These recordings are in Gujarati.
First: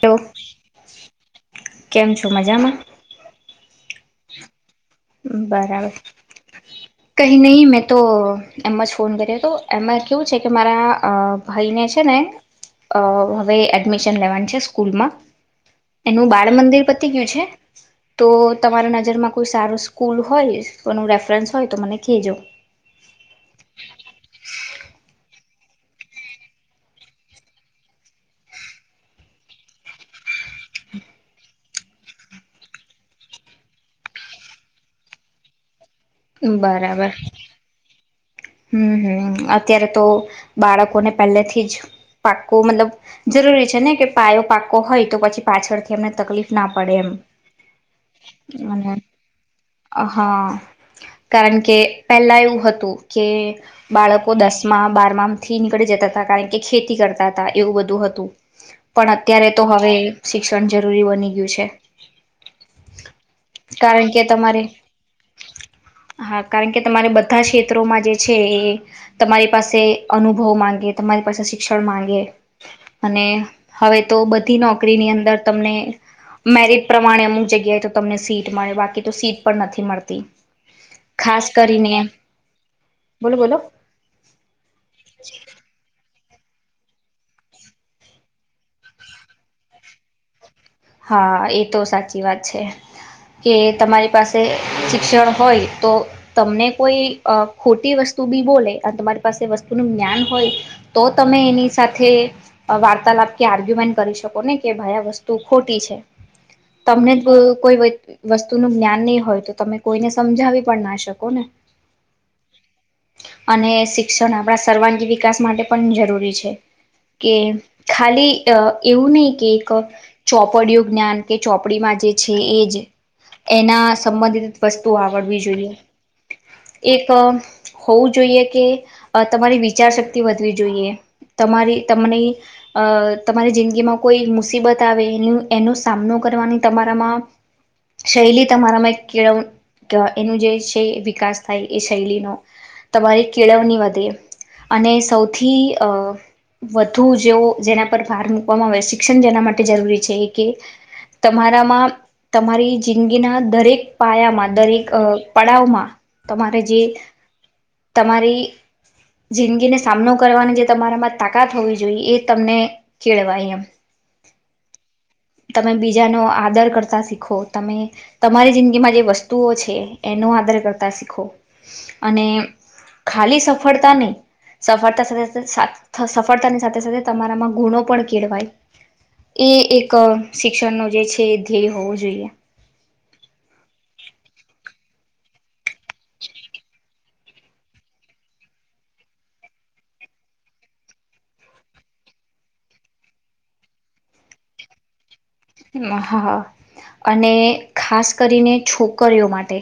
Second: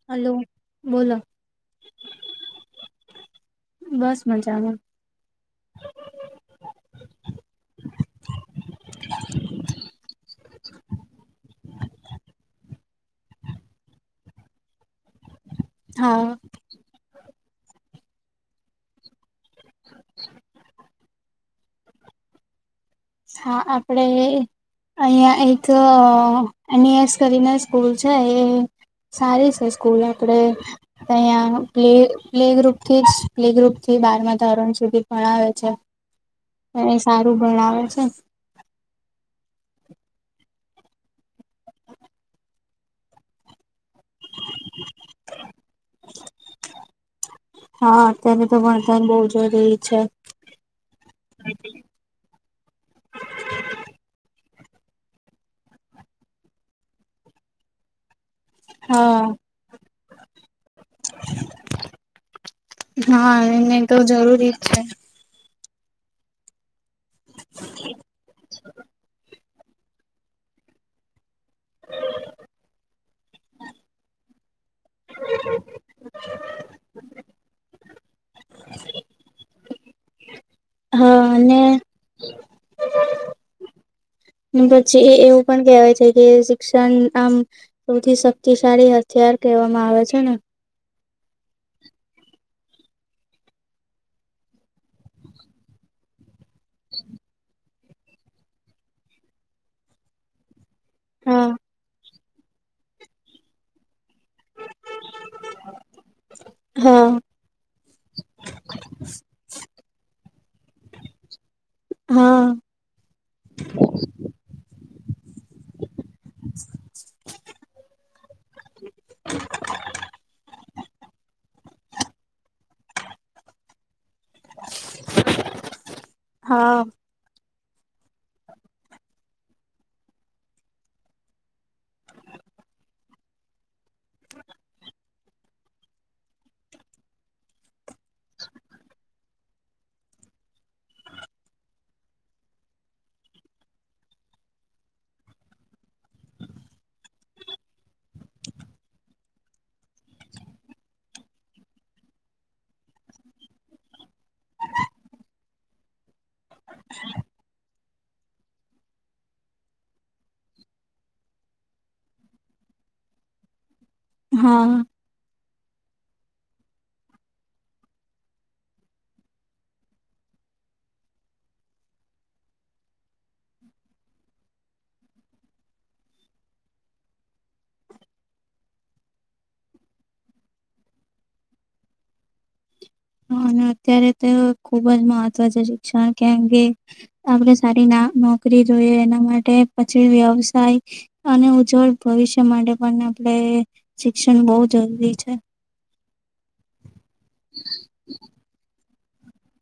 તો હલો બોલો કેમ છો મજામાં બસ મજામાં બરાબર કઈ નહી મેં તો એમજ ફોન કર્યો હતો એમાં કેવું છે કે મારા ભાઈને છે ને અ હવે એડમિશન લેવાની છે સ્કૂલમાં એનું હા બાળ મંદિર પતિ કયું છે. તો તમારા નજરમાં કોઈ સારું સ્કૂલ હોય કોનું રેફરન્સ હોય તો મને ખહેજો હા આપણેે અહંયા એક એન. એ. એસ કરીને સ્કૂલ છે એ સારી છે સ્કૂલ આપણે અહંયા પ્લ પ્લે ગ્રુપથી જ પ્લે ગ્રુપથી બારમાં ધોરણ સુધી ભણાવે છે. અઇ બરાબર સારું ભણાવે છે. હ હમ હમ અત્યારે તો બાળકોને પહેલેથી જ પાક્કું મતલબ જરૂરી છે ને કે પાયો પાકો હોય તો પછી પાછળથી એમને તકલીફ ના પડે એમ હા અત્યારે તો ભણતર બહુ જરૂરી છે. હા કારણ કે પહેલા એવું હતું કે બાળકો દસ માં બાર માં થી નીકળી જતા હતા કારણ કે ખેતી કરતા હતા એવું બધું હતું. પણ હા અત્યારે તો હવે શિક્ષણ જરૂરી બની ગયું છે, હા એને તો કારણ કે જરૂરી જ તમારે છે. હા કારણ કે તમારે બધા ત્રોમાં જે છે એ તમારી પાસે અનુભવ માંગે તમારી પાસે શિ ક્ષણ માંગે. અને હવે તો બધી નો કરી ની અંદર તમને મેરટ પ્રમાણે અમુક જગ્યાએ તો તમને સીટ મળે બાકી તો સીટ પણ નથી મળતી. હા ખાસ અને કરીને બોલો-બોલો. પછી એ એવું પણ કેહેવાય છે. જે શિક્ષણ આમ સૌથી શક્તિશાળી હથિયાર કહેવામાં આવે છે ને હા એ તો સાચી વાત છે કે તમારી પાસે શિક્ષણ હોય તો, તમને કોઈ ખોટી વસ્તુ બી બોલે અને તમારી પાસે વસ્તુનું જ્ઞાન હોય. તો તમે હા એની સાથે વાર્તાલાપ કે આર્ગ્યુમેન્ટ કરી શકો ને કે ભાઈ આ વસ્તુ ખોટી છે તમને હા કોઈ વસ્તુ ન જ્ઞાન નહીં હોય તો તમે કોઈને સમજાવી પણ ના શકો ને હા અને શિક્ષણ આપણા સર્વાંગી વિ વિકાસ માટે પણ જરૂરી છે કે ખાલી એવું નહી કે એક કળીયુ જ્ઞાન અને ચોપડીમાં જે છે એ એના સંબંધિત વસ્તુ આવડવી જોઈએ હા એક હોવું જોઈએ કે તમારી વિચારશક્તિ વધવી જોઈએ, તમારી તમને અ તમારી જિંદગીમાં કોઈ મુસીબત એનો સામનો કરવાની તમારામાં શૈલી તમારામાં કેળવ એનું જે છે, વિકાસ થાય એ શૈલીનો તમારી કેળવણી વધે અને સૌથી અ વધુ જેવો જેના પર ભાર મૂકવામાં આવે શિક્ષણ જેના માટે માટે જરૂરી છે એ કે તમારામાં તમારી જિંદગીના દરેક પાયામાં દરેક પડાવમાં તમારે જે તમારી જિંદગીને સામનો કરવાની જે તમારામાં તાકાત હોવી જોઈએ એ તમને કેળવાય એમ હા. તમે બીજાનો આદર કરતા શીખો. તમે તમારી જિંદગીમાં જે વસ્તુઓ છે, એનો આદર કરતા શીખો અને ખાલી સફળતા નહી સફળતા સાથે સફળતાની સાથે સાથે તમારામાં ગુણો પણ કેળવાય એ એક શિક્ષણનો જે છે ધ્યેય હોવો જોઈએ. હા અને અત્યારે તો ખુબ જ મહત્વ છે. શા કેે આપણે સારી ના નોકરી જોઈએ એના માટે પછી વ્યવસાય અને ઉજ્જવળ ભવિષ્ય માટે પણ આપણે શિક્ષણ બહુ જરૂરી છે. હા અને ખાસ કરીને છોકરીઓ માટે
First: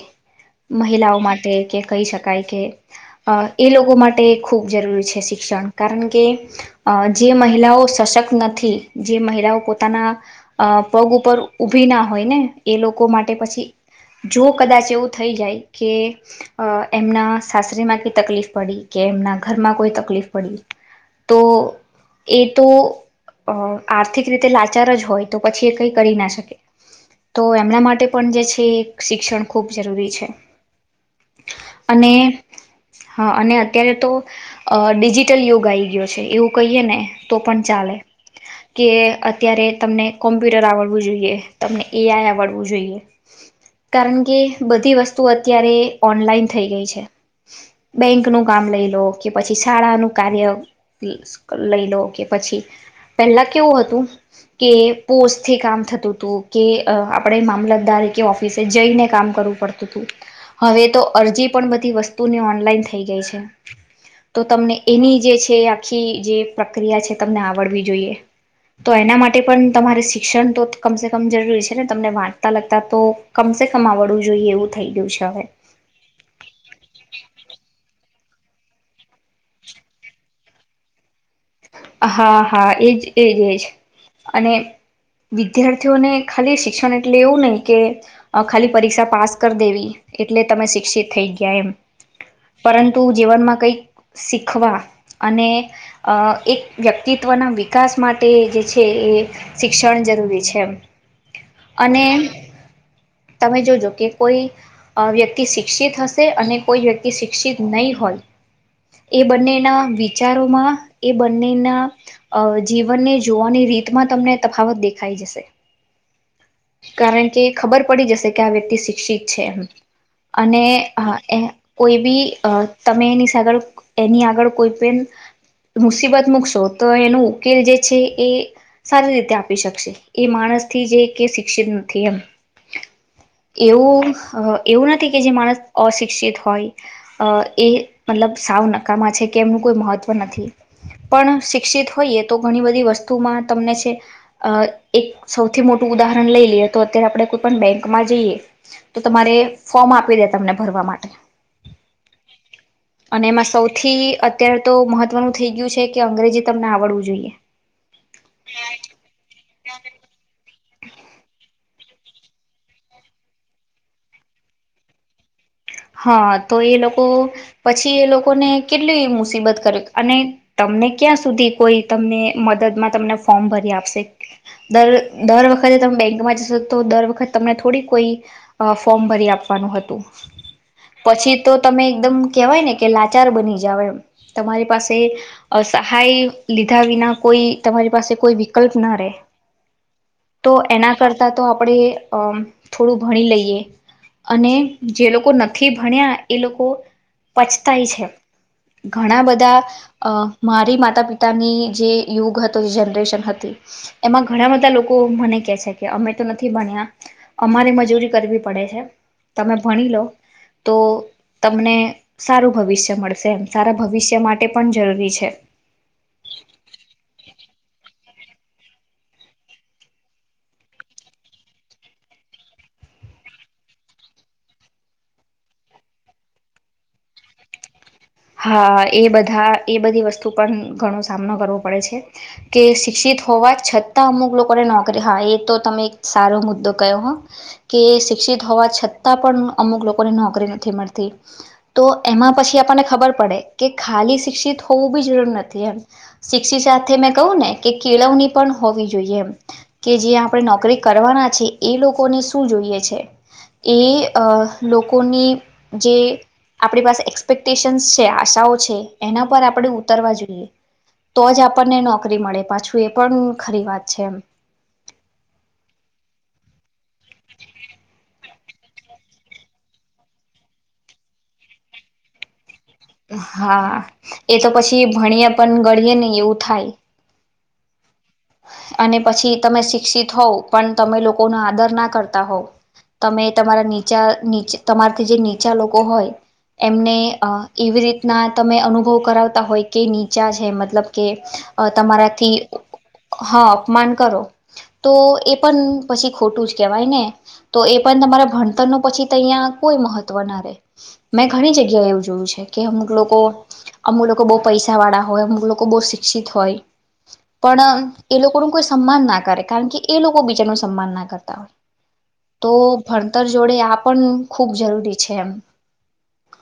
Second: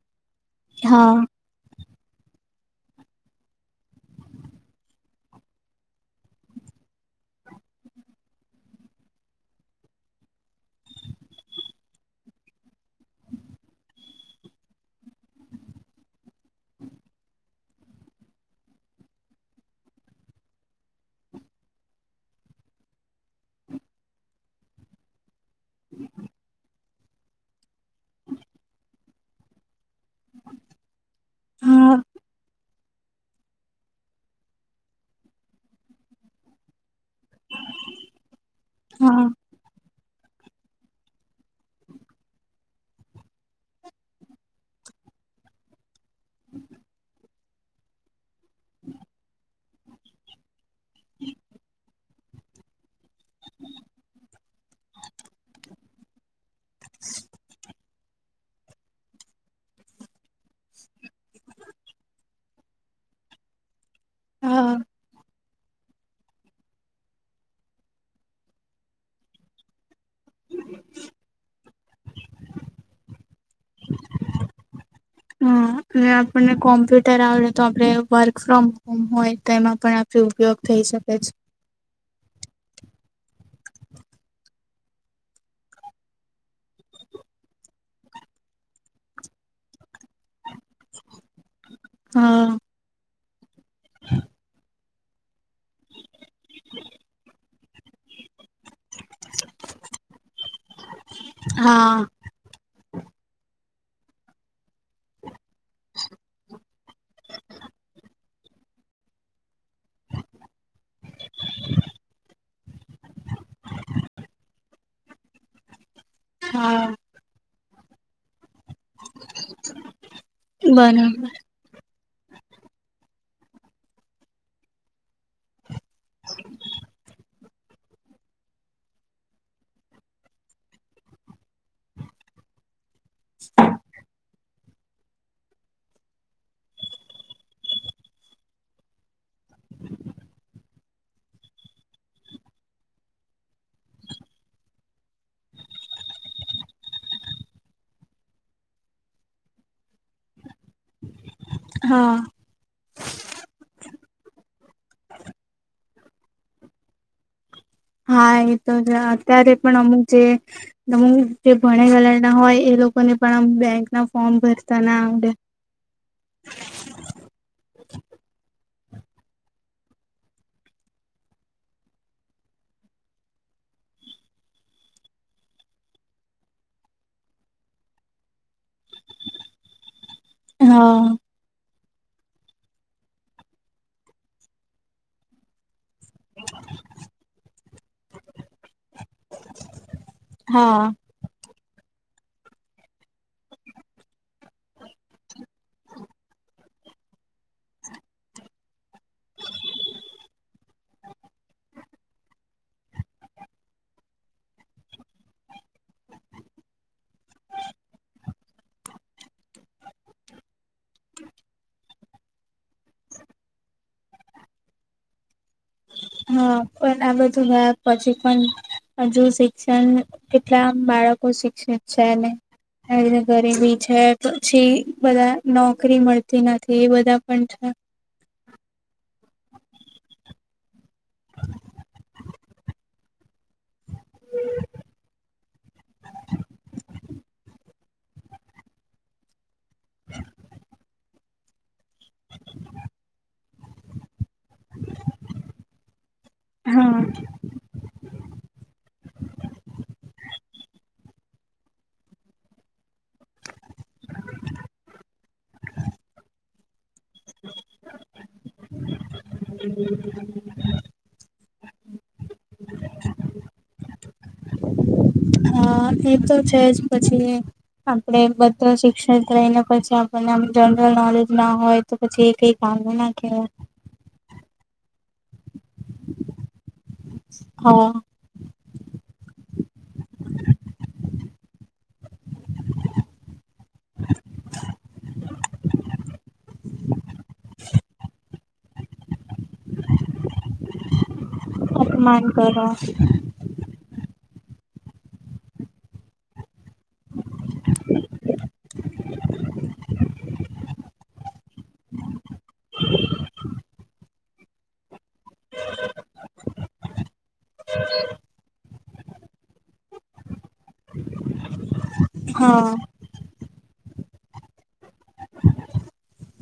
હા મહિલાઓ માટે કે કહી શકાય કે અ એ લોકો માટે ખૂબ જરૂરી છે શિક્ષણ કારણ કે જે મહિલાઓ સશક્ત નથી જે મહિલાઓ પોતાના અ પગ ઉપર ઊભી ના હોય ને એ લોકો માટે પછી જો કદાચ એવું થઈ જાય કે અ એમના સાસરીમાં ક તકલીફ પડી કે એમના ઘરમાં કોઈ તકલીફ પડી તો એ તો આર્થિક રીતે લાચાર જ હોય તો પછી એ કઈ કરી ના શકે તો એમના માટે પણ જે છે એ શિક્ષણ ખૂબ જરૂરી છે હા અને હા અને અત્યારે તો અ ડિજિટલ યુગ આવી ગયો છે એવું કહીએ ને તો પણ ચાલે કે હા અત્યારે તમને કોમ્પ્યુટર આવડવું જોઈએ તમને એઆઈ આવડવું જોઈએ કારણ કે બધી વસ્તુઓ અત્યારે ઓનલાઈન થઈ ગઈ છે બેંક નું કામ લઈ લો કે પછી શાળાનુંું કાર્ય લઈ લો કે પછી પેલા કેવું હતું કે પોસ્ટથી કામ થતું હતું કે અ આપડણે મામલતદાર ઓફિસે જઈને કામ કરવું પડતું હતું હવે તો અરજી પણ બધી વસ્તુની ઓનલાઈન થઈ ગઈ છે તો હા તમને એવી જે છે જે આખી જે પ્રક્રિયા છે તમને આવડવી જોઈએ તો એના માટે પણ તમારે સી શિક્ષણ તો કમ સ કમ જરૂરી છે ને તમને વાંચતા લગતા તો કમ સે કમ આવડવું જોઈએ એવું થઈ ગયું છે હવે હા અને આપણને કોમ્પ્યુટર આવડે તો આપડે વર્ક ફ્રોમ હોમ હોય તો એમાં પણ આપ ઉપયોગ થઈ શકે છે હા હા એજ એજ એજ અને વિદ્યાર્થીઓને ખાલી શિક્ષણ એટલે એવું નહી કે ખાલી પરીક્ષા પાસ કરી દેવી એટલે તમે શિક્ષિત થઈ ગયા એમ હા પરંતુ જીવનમાં કંઈક શીખવા અને એક વ્યક્તિત્વના વિકાસ માટે જે છે એ શિક્ષણ જરૂરી છે હા અને તમે જોજો કે કોઈ અ વ્યક્તિ શિક્ષિત હશે અને કોઈ વ્યક્તિ શિક્ષિત નહી હોય એ બંનેના વિચારોમાં એ બંનેના જીવનને જોવાની રીતમાં તમને તફાવત દેખાઈ જશે હા કારણ કે ખબર પડી જશે કે આ વ્યક્તિ શિક્ષિત છે અને બરાબર એ કોઈ બ તમે એની એની આગળ કોઈ પણ મુસીબત મૂકશો તો એનો ઉકેલ જે છે એ સારી રીતે આપી શકશે એ માણસ થી જે શિક્ષિત નથી એમ એવું એવું નથી કે જે માણસ અશિક્ષિત હોય એ મતલબ સાવ નકામાં છે કે એમનું કોઈ મહત્વ નથી પણ શિક્ષિત હોઈએ તો ઘણી બધી વસ્તુમાં તમને છે એક સૌથી મોટી ઉદાહરણ લઈ લઈએ તો અત્યારે આપણે કોઈ પણ બેંકમાં જઈએ તો તમારે ફોર્મ આપી દે તમને ભરવા માટે હા અને એમાં સૌથી અત્યારે તો મહત્વનું થઈ ગયું છે કે અંગ્રેજી તમને આવડવું જોઈએ હા એ તો જ અત્યારે પણ અમુક જે તમ જે ભણે ગલર ના હોય એ લોકોને પણ આમ બેંક ના ફોર્મ ભરતા ના આવડે હા તો એ લોકો પછી એ લોકોને કેટલી મુસીબત કર અને તમને ક્યાં સુધી કોઈ તમને મદદમાં તમને ફોર્મ ભરી આપશે દર દર વખતે તમે બેંકમાં જશો તો દર વખત તમને થોડી કોઈ ફોર્મ ભરી આપવાનું હતું હા પછી તો તમે એકદમ કવાય ને કે લાચાર બની જાવ એ તમારી પાસે સહાય લીધા વિના કોઈ તમારી પાસે કોઈ વિકલ્પ ના રહે તો હા. એના કરતા તો આપણે અમ થોડું ભણી લઈએ અને જે લોકો ભણ્યા એ લોકો પચતાય છે ઘણા બધા મારી માતા પિતાની જે યુગ હતો જે જનરેશન હતી એમાં ઘણા બધા લોકો મને કે છે કે અમે તો નથી ભણ્યા અમારે મજૂરી કરવી પડે છે તમે ભણી લો તો તમને સારું ભવિષ્ય મળશે એમ સારા ભવિષ્ય માટે પણ જરૂરી છે હા પણ આ બધું વા પછી પણ હજુ શિક્ષણ કેટલા બાળકો શિક્ષિત છે ને ગરીબી છે પછી બધા નોકરી મળતી નથી એ બધા પણ છે હા એ બધા એ બધી વસ્તુ પણ ઘણો સામનો કરવો પડે છે કે શિક્ષિત હોવા છતાં અમુક લોકોને નોકરી હા એ તો તમે એક સારો મુદ્દો કયો હ કે શિક્ષિત હોવા છતાં પણ અમુક લોકોને નોકરી નથી મળતી હ તો એમાં પછી આપણને ખબર કે ખલી સ શિક્ષિત હોવું બી જરૂર નથી એ શિક્ષિત સાથે હા. મે કહું ને કે કેળવણી પણ હોવી જોઈએ એમ કે જે આપણે નોકરી કરવાના છ એ લોકોને શું જોઈએ છે એ લોકોની જે આપણી પાસે એક્સપેક્ટેશનસ આશા છે એના પર આપણે ઉતરવા જોઈએ તો જ આપણને નોકરી મળે પાછું એ પણ ખરી વાત છે એમ અ એ તો છે જ પછી આપણે બધા શિક્ષક લઈને પછી આપણને આ જનરલ નોલેજ ના હોય તો પછી એક હા એ તો પછી ભણ્યા પણ ગળીએ ને એવું થાય હા અને પછી તમે શિક્ષિત હોવ પણ તમે લોકોનો આદર ના કરતા હોવ તમે તમારા નીચા ની તમારથી જે નીચા લોકો હોય એમને એવી રીતના તમે અનુભવ કરાવતા હોય કે નીચા છે મતલબ કે અપમાન તમારાથી કરો ઓફ અપમાન કરો તો એ પણ પછી ખોટું જ કહેવાય ને તો એ પણ તમારા ભણતર ન પછી અહીં કોઈ મહત્વ ના રહેે મેં ઘણી જગ્યા એવું જોયું છે કે અમુક લોકો અમુક લોકો બહુ પૈસા વાળા હોય અમુક લોકો બહુ શિક્ષિત હોય પણ એ લોકો ન કોઈ સન્માન ના કરે કારણ કે એ લોકો બીજાનું સન્માન ના કરતા હોય તો હા ભણતર જોડે આ પણ ખૂબ જરૂરી છે એમ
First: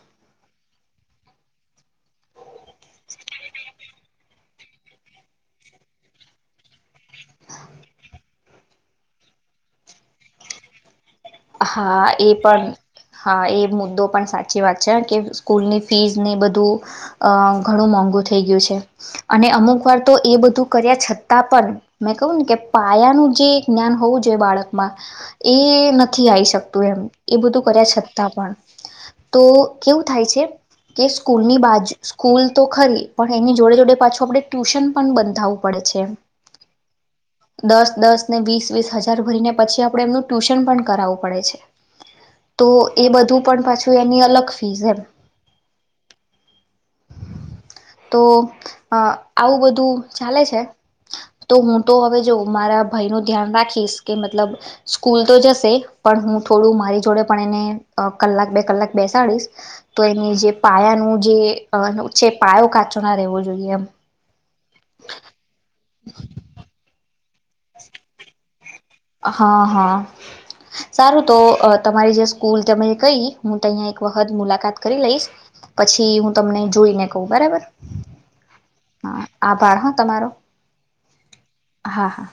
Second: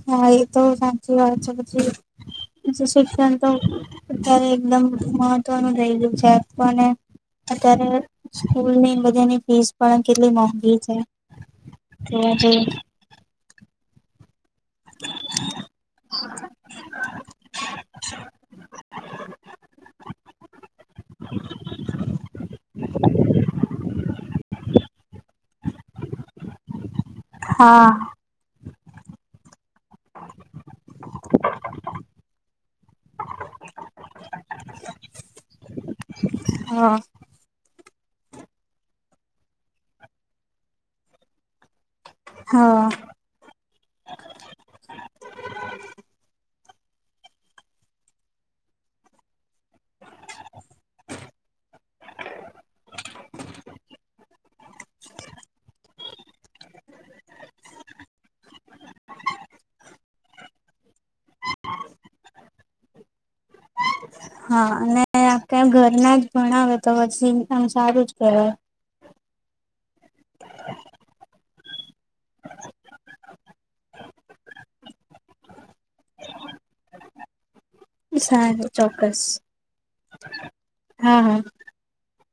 હા એ તો સાચી વાત છે પછી શિક્ષણ તો અત્યારે એકદમ મહત્વનું રઈ ગયું છે [unintelligible] સ્કૂલની બધાની ફીસ પણ કેટલી મોંગી છે હા એ જોવા જઈએ પણ હા એ મુદ્દો પણ સાથે સાચી વાત છે કે સ્કૂલની ફીઝની બધું અ ઘણું મોંઘુ થઈ ગયું છે અને અમુક વાર તો એ બધું કર્યા છતાં પણ મેં કહું ને કે પાયાનું જે જ્ઞાન હોવું જોઈએ બાળકમાં એ નથી આવી શકતું એમ એ બધું હા કર્યા છતાં પણ તો કેવું થાય છે કે સ્કૂલની બાજુ સ્કૂલ તો ખરી પણ એની જોડે જોડે પાછું આપણે ટ્યુશન પણ બંધાવવું પડે છે હા દસ દસ ને વીસ વીસ હજાર ભરીને પછી આપડે એમનું ટ્યુશન પણ કરાવવું પડે છે તો હા એ બધું પણ પાછું તો એની અલગ ફીસ એમ તો આવું બધું ચાલે છે તો હું તો હવે જો મારા ભાઈ ન ધ્યાન રાખીશ કે મતલબ સ્કૂલ તો જશે પણ હું થોડું મારી જોડે પણ એને કલાક બે કલાક બેસાડીશ તો એની જે પાયાનું જે છે પાયો કાચો ના રહેેવો જોઈએ એમ હા અનેને ક ઘરના જ ભણાવે તો પછી સંસારું જ ક હા હા સારું તો તમારી જે સ્કૂલ તમે કઈ હું તહીંયા એક વખત મુલાકાત કરી લઈશ પછી હું તમને જોઈને કહ બરાબર સારું ચોક્કસ હા આભાર હા તમારો હા હા. હા હા